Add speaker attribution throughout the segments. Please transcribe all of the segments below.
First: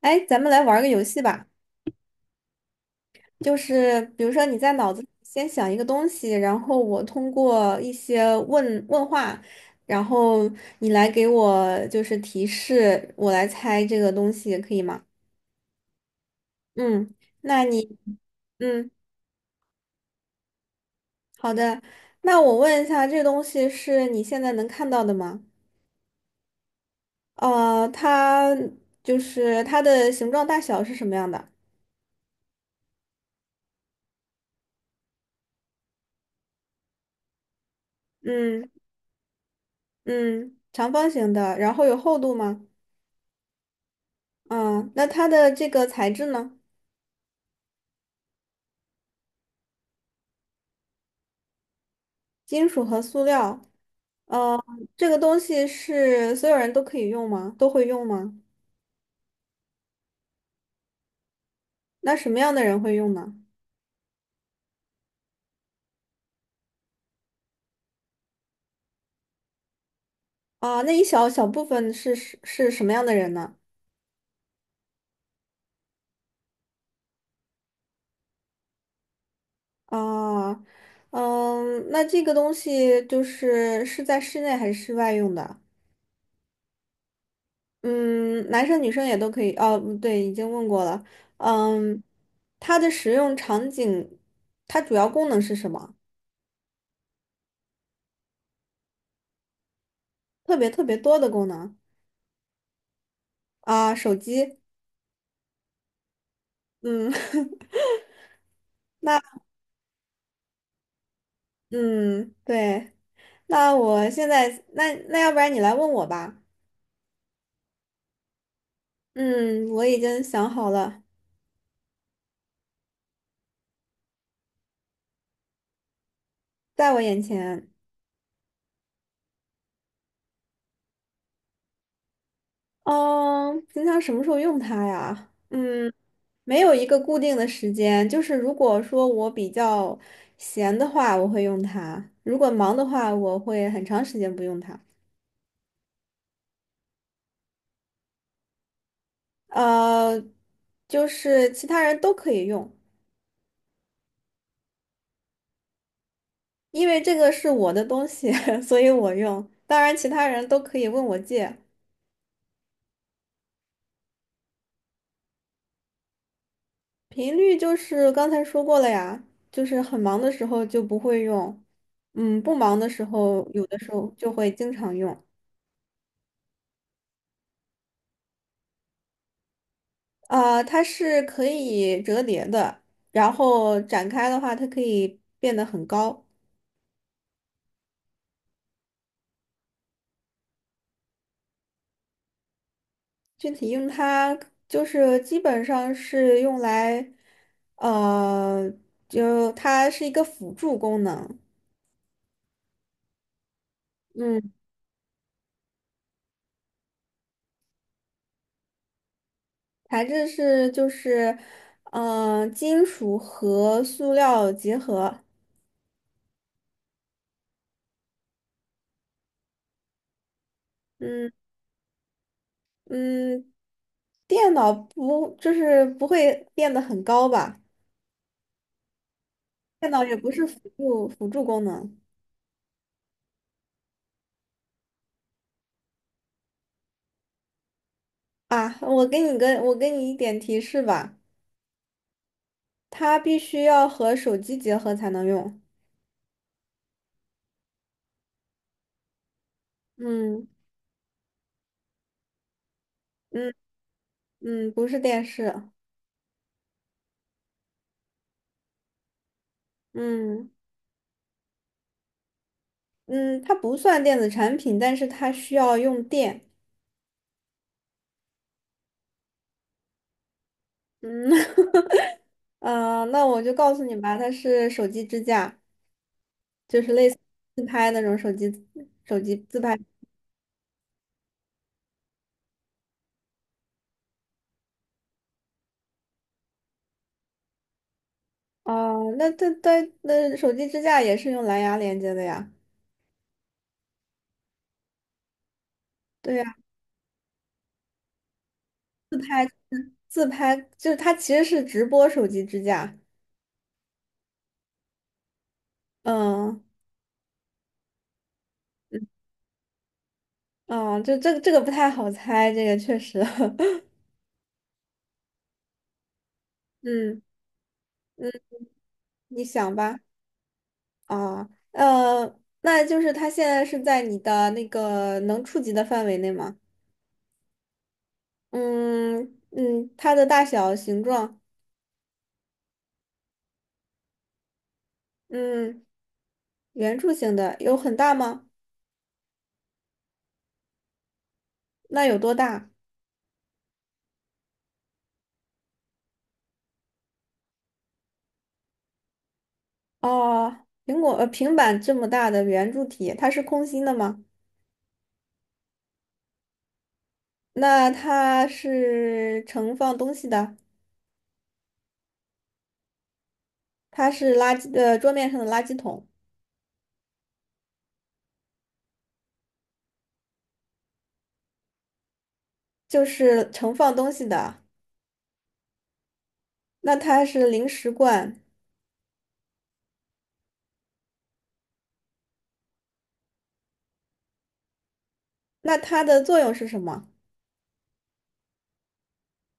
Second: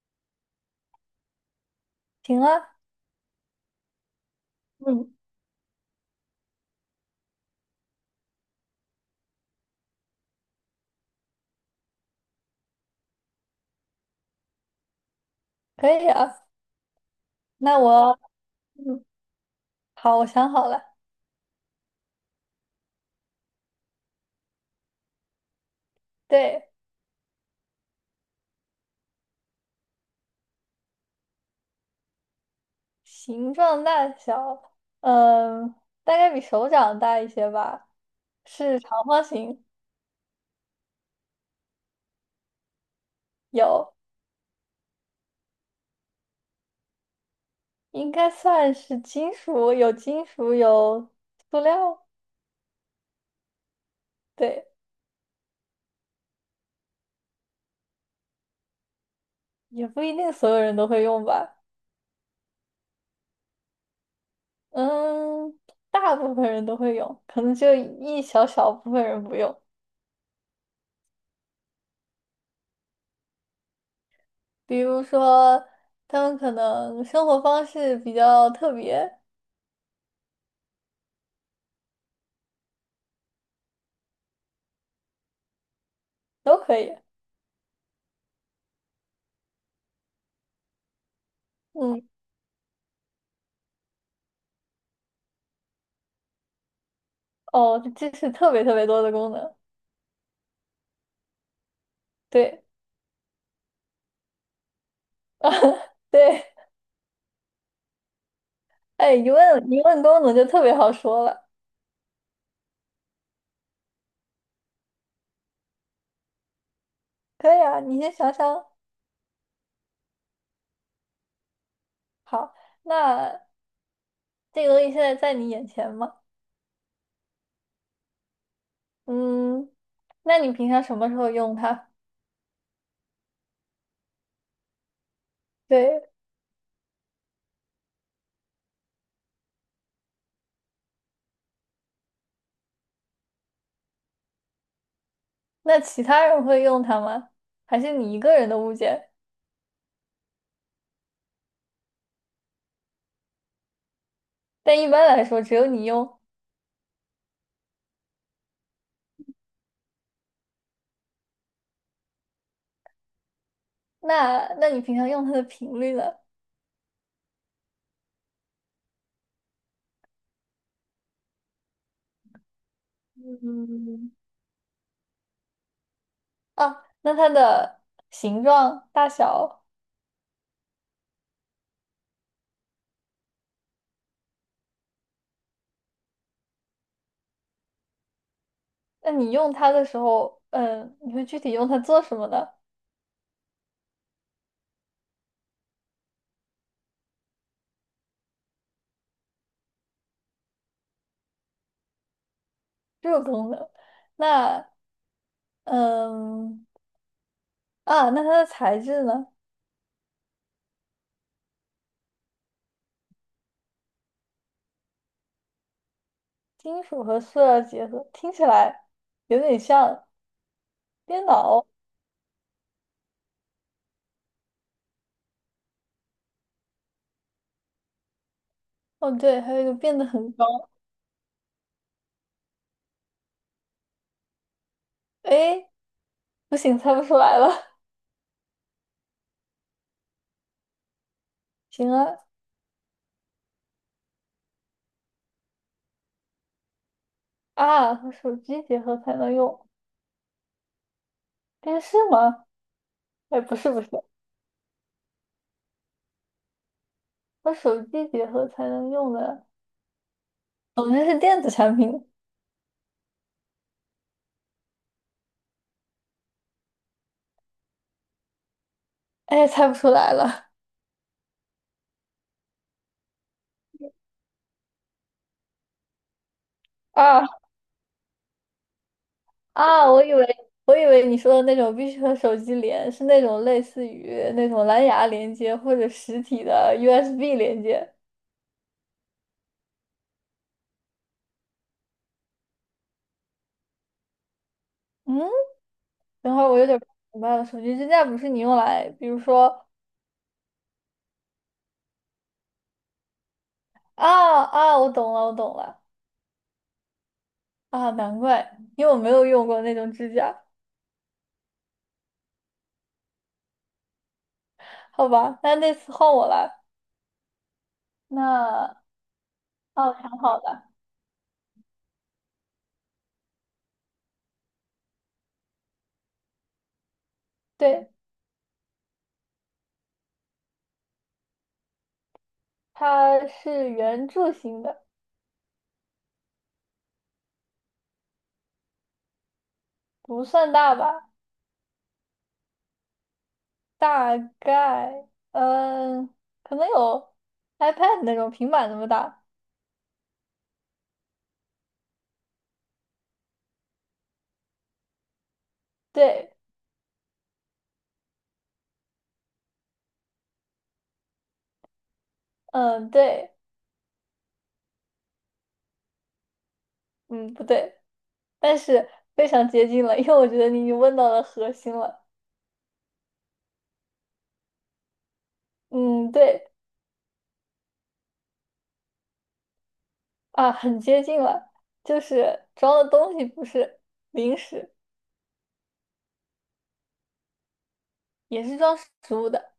Speaker 1: 哎，咱们来玩儿个游戏吧，
Speaker 2: 行啊，
Speaker 1: 就是比如说你在脑子里
Speaker 2: 嗯
Speaker 1: 先想一个东西，然后我通过一些问话，然后你来给我就是提示，我来猜这个东西，可以吗？
Speaker 2: 可以啊。
Speaker 1: 嗯，那
Speaker 2: 那
Speaker 1: 你，
Speaker 2: 我，
Speaker 1: 嗯，
Speaker 2: 嗯，好，我想好了，
Speaker 1: 好的，那我问一下，这东西是你现在能看到的吗？
Speaker 2: 对，
Speaker 1: 它就是它的形状大小是什么样的？
Speaker 2: 形状大小，嗯，大概比手掌大一些吧，
Speaker 1: 嗯。
Speaker 2: 是长方形，
Speaker 1: 嗯，长方形的，然后有厚度吗？
Speaker 2: 有，
Speaker 1: 嗯，那它的这个材质呢？
Speaker 2: 应该算是金属，有金属，有塑料，
Speaker 1: 金属和塑料，呃，
Speaker 2: 对，
Speaker 1: 这个东西是所有人都可以用吗？都会用吗？
Speaker 2: 也不一定所有人都会用吧，
Speaker 1: 那什么样的人会用呢？
Speaker 2: 嗯，大部分人都会用，可能就一小小部分人不用，
Speaker 1: 啊、那一小小部分是什么样的人呢？
Speaker 2: 比如说他们可能生活方式比较特别，
Speaker 1: 啊、嗯，那这个东西就是是在室内还是室外用的？
Speaker 2: 都可以。
Speaker 1: 嗯，男生女生也都可以。哦，不对，已经问过了。嗯，
Speaker 2: 嗯，
Speaker 1: 它的使用场景，它主要功能是什么？
Speaker 2: 哦，这是特别特别多的功能，
Speaker 1: 特别特别多的功能。
Speaker 2: 对，
Speaker 1: 啊、手机。
Speaker 2: 对，
Speaker 1: 嗯。
Speaker 2: 哎，
Speaker 1: 那
Speaker 2: 一问功能就特别好说了。
Speaker 1: 嗯，对，那我现在那要不然你来问我吧。
Speaker 2: 可以啊，你先想想。
Speaker 1: 嗯，我已经想好了，
Speaker 2: 好，那这个东西现在在你眼前吗？
Speaker 1: 在我眼前。
Speaker 2: 嗯，那你平常什么时候用它？
Speaker 1: 嗯，平常什么时候用它呀？嗯，
Speaker 2: 对，
Speaker 1: 没有一个固定的时间，就是如果说我比较闲的话，我会用它；如果忙的话，我会很长时间不用它。
Speaker 2: 那其他人会用它吗？还是你一个人的物件？
Speaker 1: 呃，就是其他人都可以用，
Speaker 2: 但一般来说，只有你用。
Speaker 1: 因为这个是我的东西，所以我用。当然，其他人都可以问我借。
Speaker 2: 那你平常用它的频率呢？
Speaker 1: 频率就是刚才说过了呀，就是很忙的时候就不会用，嗯，不忙的时候有的时候
Speaker 2: 嗯，
Speaker 1: 就会经常用。
Speaker 2: 啊，那它的形状、大小。
Speaker 1: 啊、它是可以折叠的，然后展开的话，它可以变得很高。
Speaker 2: 那你用它的时候，嗯，你会具体用它做什么呢？
Speaker 1: 具体用它就是基本上是用来，呃，就它是一个辅助功能。
Speaker 2: 这个功能，
Speaker 1: 嗯。
Speaker 2: 那嗯那它的材质呢？
Speaker 1: 材质是就是，嗯、金属和塑料结合。
Speaker 2: 金属和塑料结合，听起来有点像电
Speaker 1: 嗯。
Speaker 2: 脑。
Speaker 1: 嗯，电脑不就是不会变得很高吧？
Speaker 2: 哦，对，还有一个
Speaker 1: 电
Speaker 2: 变
Speaker 1: 脑
Speaker 2: 得
Speaker 1: 也不
Speaker 2: 很高。
Speaker 1: 是辅助功能。
Speaker 2: 哎，不行，猜不出来了。
Speaker 1: 啊。我给你一点提示吧，
Speaker 2: 行啊，
Speaker 1: 它必须要和手机结合才能用。
Speaker 2: 啊，和手机结合才能用
Speaker 1: 嗯。
Speaker 2: 电视吗？哎，
Speaker 1: 嗯。
Speaker 2: 不是，
Speaker 1: 嗯，不是电视。
Speaker 2: 和手机结合才能用的，
Speaker 1: 嗯。
Speaker 2: 总之是电子产品。
Speaker 1: 嗯，它不算电子产品，但是它需要用电。
Speaker 2: 哎，猜不出来了。
Speaker 1: 嗯。啊那我就告诉你吧，它是手机支架，就是类似
Speaker 2: 啊。
Speaker 1: 自拍那种手机自拍。
Speaker 2: 啊，我以为你说的那种必须和手机连，是那种类似于那种蓝牙连接或者实体的 USB 连接。
Speaker 1: 哦，那它那手机支架也是用蓝牙连接的呀。
Speaker 2: 嗯，等
Speaker 1: 对
Speaker 2: 会
Speaker 1: 呀，
Speaker 2: 儿我有点不明白了，手机支架不是你用来，比如说
Speaker 1: 自拍就是它其实是直播手机支架。
Speaker 2: 啊，我懂了
Speaker 1: 嗯。
Speaker 2: 啊，难怪，因为我没有用过那种支架。
Speaker 1: 嗯，哦就这个不太好猜，这个确实。
Speaker 2: 好吧，那次换我来，
Speaker 1: 嗯。嗯，
Speaker 2: 那
Speaker 1: 你想
Speaker 2: 哦，
Speaker 1: 吧。
Speaker 2: 挺好的，
Speaker 1: 啊，那就是它现在是在你的那个能触及的范围内吗？
Speaker 2: 对，
Speaker 1: 嗯。嗯，它的大小、形状，
Speaker 2: 它是圆柱形的，
Speaker 1: 嗯，圆柱形的有很大吗？
Speaker 2: 不算大吧，
Speaker 1: 那有多大？
Speaker 2: 大概，嗯，可能有 iPad 那种平板那么大。
Speaker 1: 哦，苹果平板这么大的圆柱体，它是空心的吗？
Speaker 2: 对，
Speaker 1: 那它是盛放东西的，
Speaker 2: 嗯，对，
Speaker 1: 它是桌面上的垃圾桶，
Speaker 2: 嗯，不对，但是非常接近了，因为我觉得你已经问到了核心了。
Speaker 1: 就是盛放东西的。
Speaker 2: 嗯，对，
Speaker 1: 那它是零食罐，
Speaker 2: 啊，很接近了，就是装的东西不是零食，
Speaker 1: 那它的作用是什么？
Speaker 2: 也是装食物的。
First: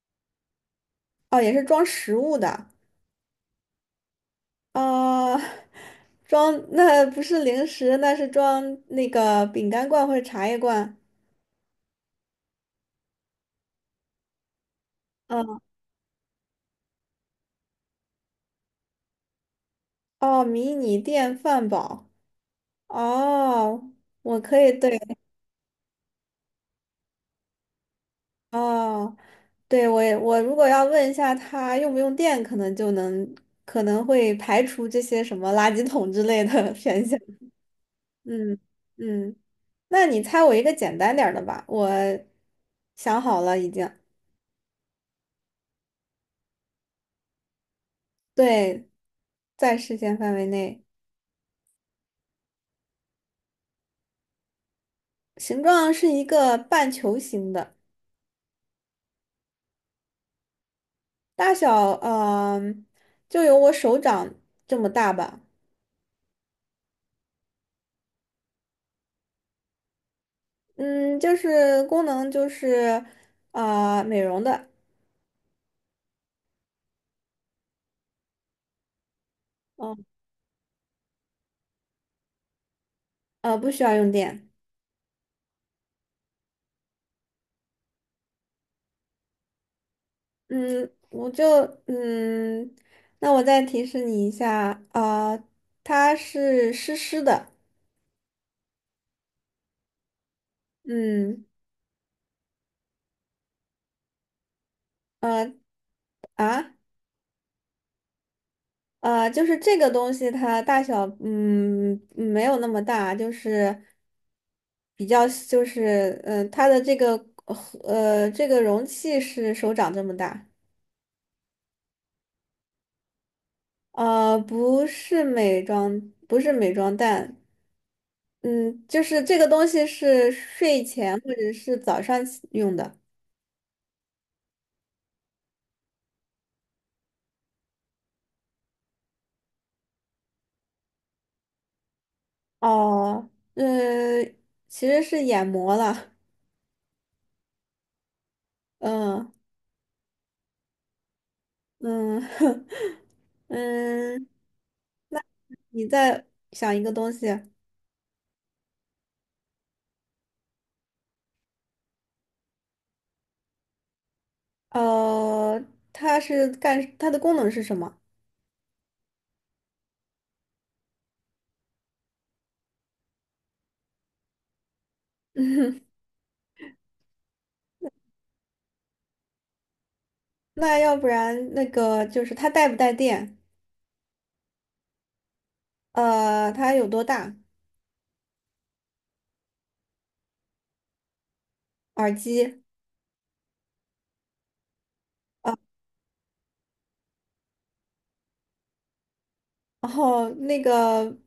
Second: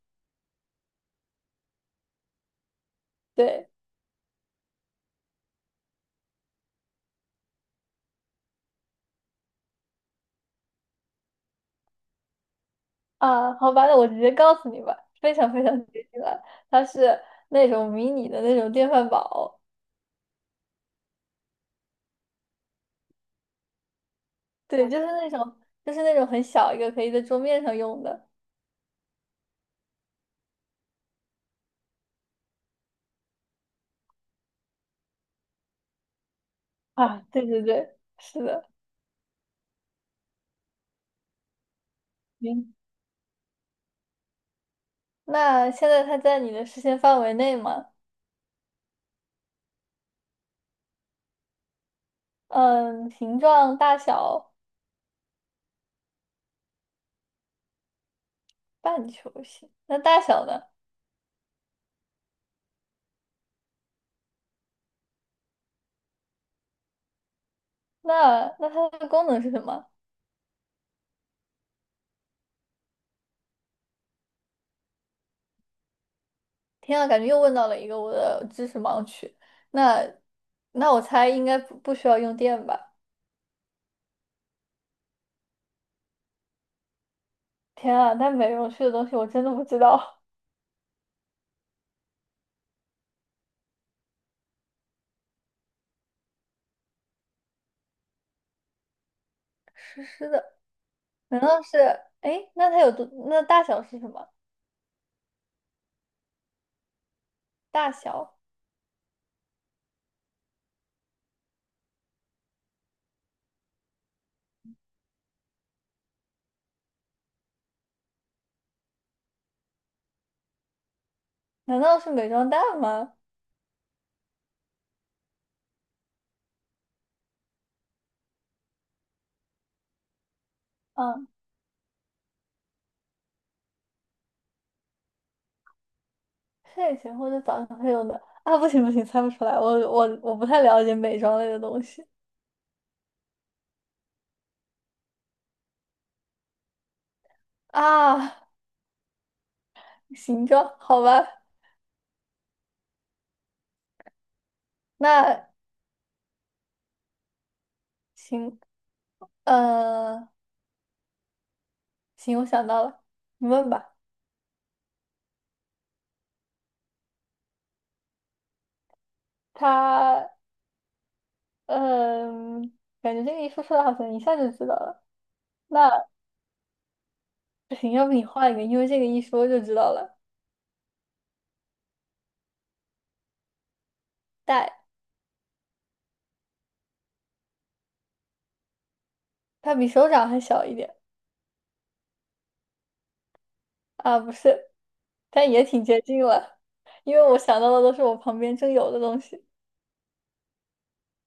Speaker 1: 哦，也是装食物的。
Speaker 2: 对，
Speaker 1: 啊，装，那不是零食，那是装那个饼干罐或者茶叶罐。
Speaker 2: 啊，好吧，那我直接告诉你吧，非常
Speaker 1: 嗯，
Speaker 2: 非常接近了，它是那种迷你的那种电饭煲，
Speaker 1: 哦，迷你电饭煲。哦，我可以，
Speaker 2: 对，
Speaker 1: 对，
Speaker 2: 就是那种，就是那种很小一个，可以在桌面上用的。
Speaker 1: 哦，对，我也我如果要问一下它用不用电，可能就能，可能会排除这些什么垃圾桶之类的 选项。
Speaker 2: 啊，对对对，是
Speaker 1: 嗯。
Speaker 2: 的。
Speaker 1: 嗯，那你猜我一个简单点儿的吧，我
Speaker 2: 行，
Speaker 1: 想好了已经，
Speaker 2: 那现在它在你的视线范围内吗？
Speaker 1: 对，在视线范围内。
Speaker 2: 嗯，形状大小
Speaker 1: 形状是一个半球形的，
Speaker 2: 半球形。那大小呢？
Speaker 1: 大小嗯、就有我手掌这么大吧。
Speaker 2: 那它的功能是什么？
Speaker 1: 嗯，就是功能就是啊，美容的，
Speaker 2: 天啊，感觉又问到了一个我的知识盲区。那
Speaker 1: 嗯。
Speaker 2: 那我猜应该不需要用电吧？
Speaker 1: 不需要用电。
Speaker 2: 天啊，那美容区的东西我真的不知道。
Speaker 1: 嗯，我就嗯，那我再提示你一下啊、它是湿湿的，
Speaker 2: 湿湿的，难
Speaker 1: 嗯。
Speaker 2: 道是？哎，那它有多？那大小是什么？
Speaker 1: 呃啊。
Speaker 2: 大小？
Speaker 1: 啊，就是这个东西它大小，嗯，嗯没有那么大，就是比较，就是，嗯、它的这个，这个容器是手掌这么大，
Speaker 2: 难道是美妆蛋吗？
Speaker 1: 呃，不是美妆，不是美妆蛋，嗯，就是这个东西是睡前
Speaker 2: 嗯。
Speaker 1: 或者是早上起用的，
Speaker 2: 睡前或者早上会用的啊，不行，猜不出来，我不太了解美妆类的东西
Speaker 1: 哦，嗯，其实是眼膜了，
Speaker 2: 啊。
Speaker 1: 嗯。
Speaker 2: 行妆，好吧，
Speaker 1: 嗯。 嗯，那
Speaker 2: 那
Speaker 1: 你再想一个东西。
Speaker 2: 行，呃，行，我想到了，你问吧。
Speaker 1: 呃，它是干，它的功能是什么？
Speaker 2: 它，嗯、感觉这个一说出来好像一下就知道了。那不行，要不你换一个，因为这个一说就知道了。
Speaker 1: 那要不然那个就是它带不带电？
Speaker 2: 戴，
Speaker 1: 呃，它有多大？
Speaker 2: 它比手掌还小一点
Speaker 1: 耳机，
Speaker 2: 啊，不是，但也挺接近了，因为我想到的都是我旁边正有的东西。
Speaker 1: 然后那个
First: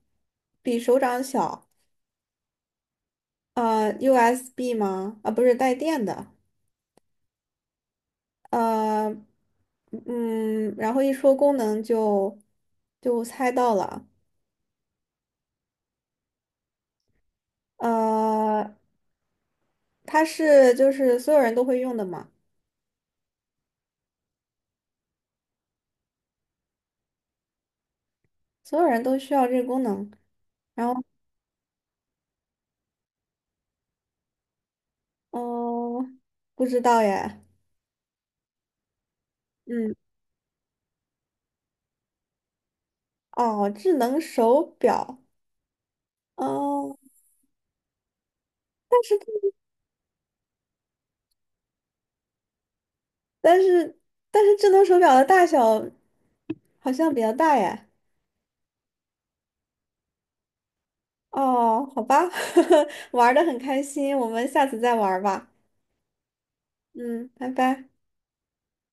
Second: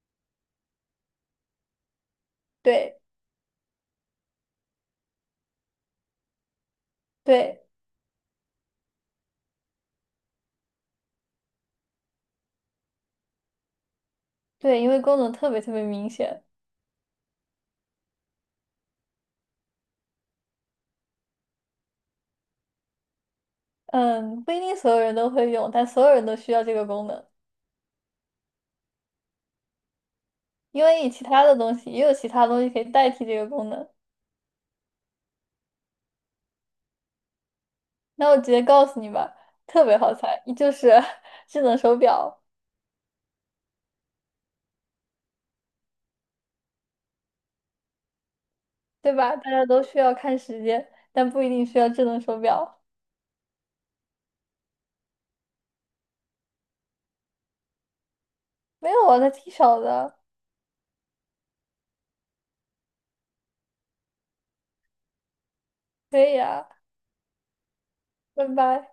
Speaker 1: 比手掌小，
Speaker 2: 对
Speaker 1: USB 吗？啊，不是带电的，
Speaker 2: 对。
Speaker 1: 呃，然后一说功能就就猜到了，
Speaker 2: 对，因为功能特别特别明显。
Speaker 1: 呃，它是就是所有人都会用的嘛，
Speaker 2: 嗯，不一定所有人都会用，但所有人都需要这个功能，
Speaker 1: 所有人都需要这个功能，
Speaker 2: 因
Speaker 1: 然
Speaker 2: 为
Speaker 1: 后
Speaker 2: 你其他的东西也有其他东西可以代替这个功能。
Speaker 1: 哦，不知道耶。
Speaker 2: 那我直接告诉你吧，特
Speaker 1: 嗯，
Speaker 2: 别好猜，就是 智能手表，
Speaker 1: 哦，智能手表，哦，但
Speaker 2: 对
Speaker 1: 是
Speaker 2: 吧？大家都需要看时间，但不一定需要智能手表。
Speaker 1: 但是但是智能手表的大小好像比较大耶。
Speaker 2: 没有啊，那挺少的。
Speaker 1: 哦，好吧，玩的很开心，我们下次再玩儿吧。
Speaker 2: 可以啊，
Speaker 1: 嗯，拜拜。
Speaker 2: 拜拜。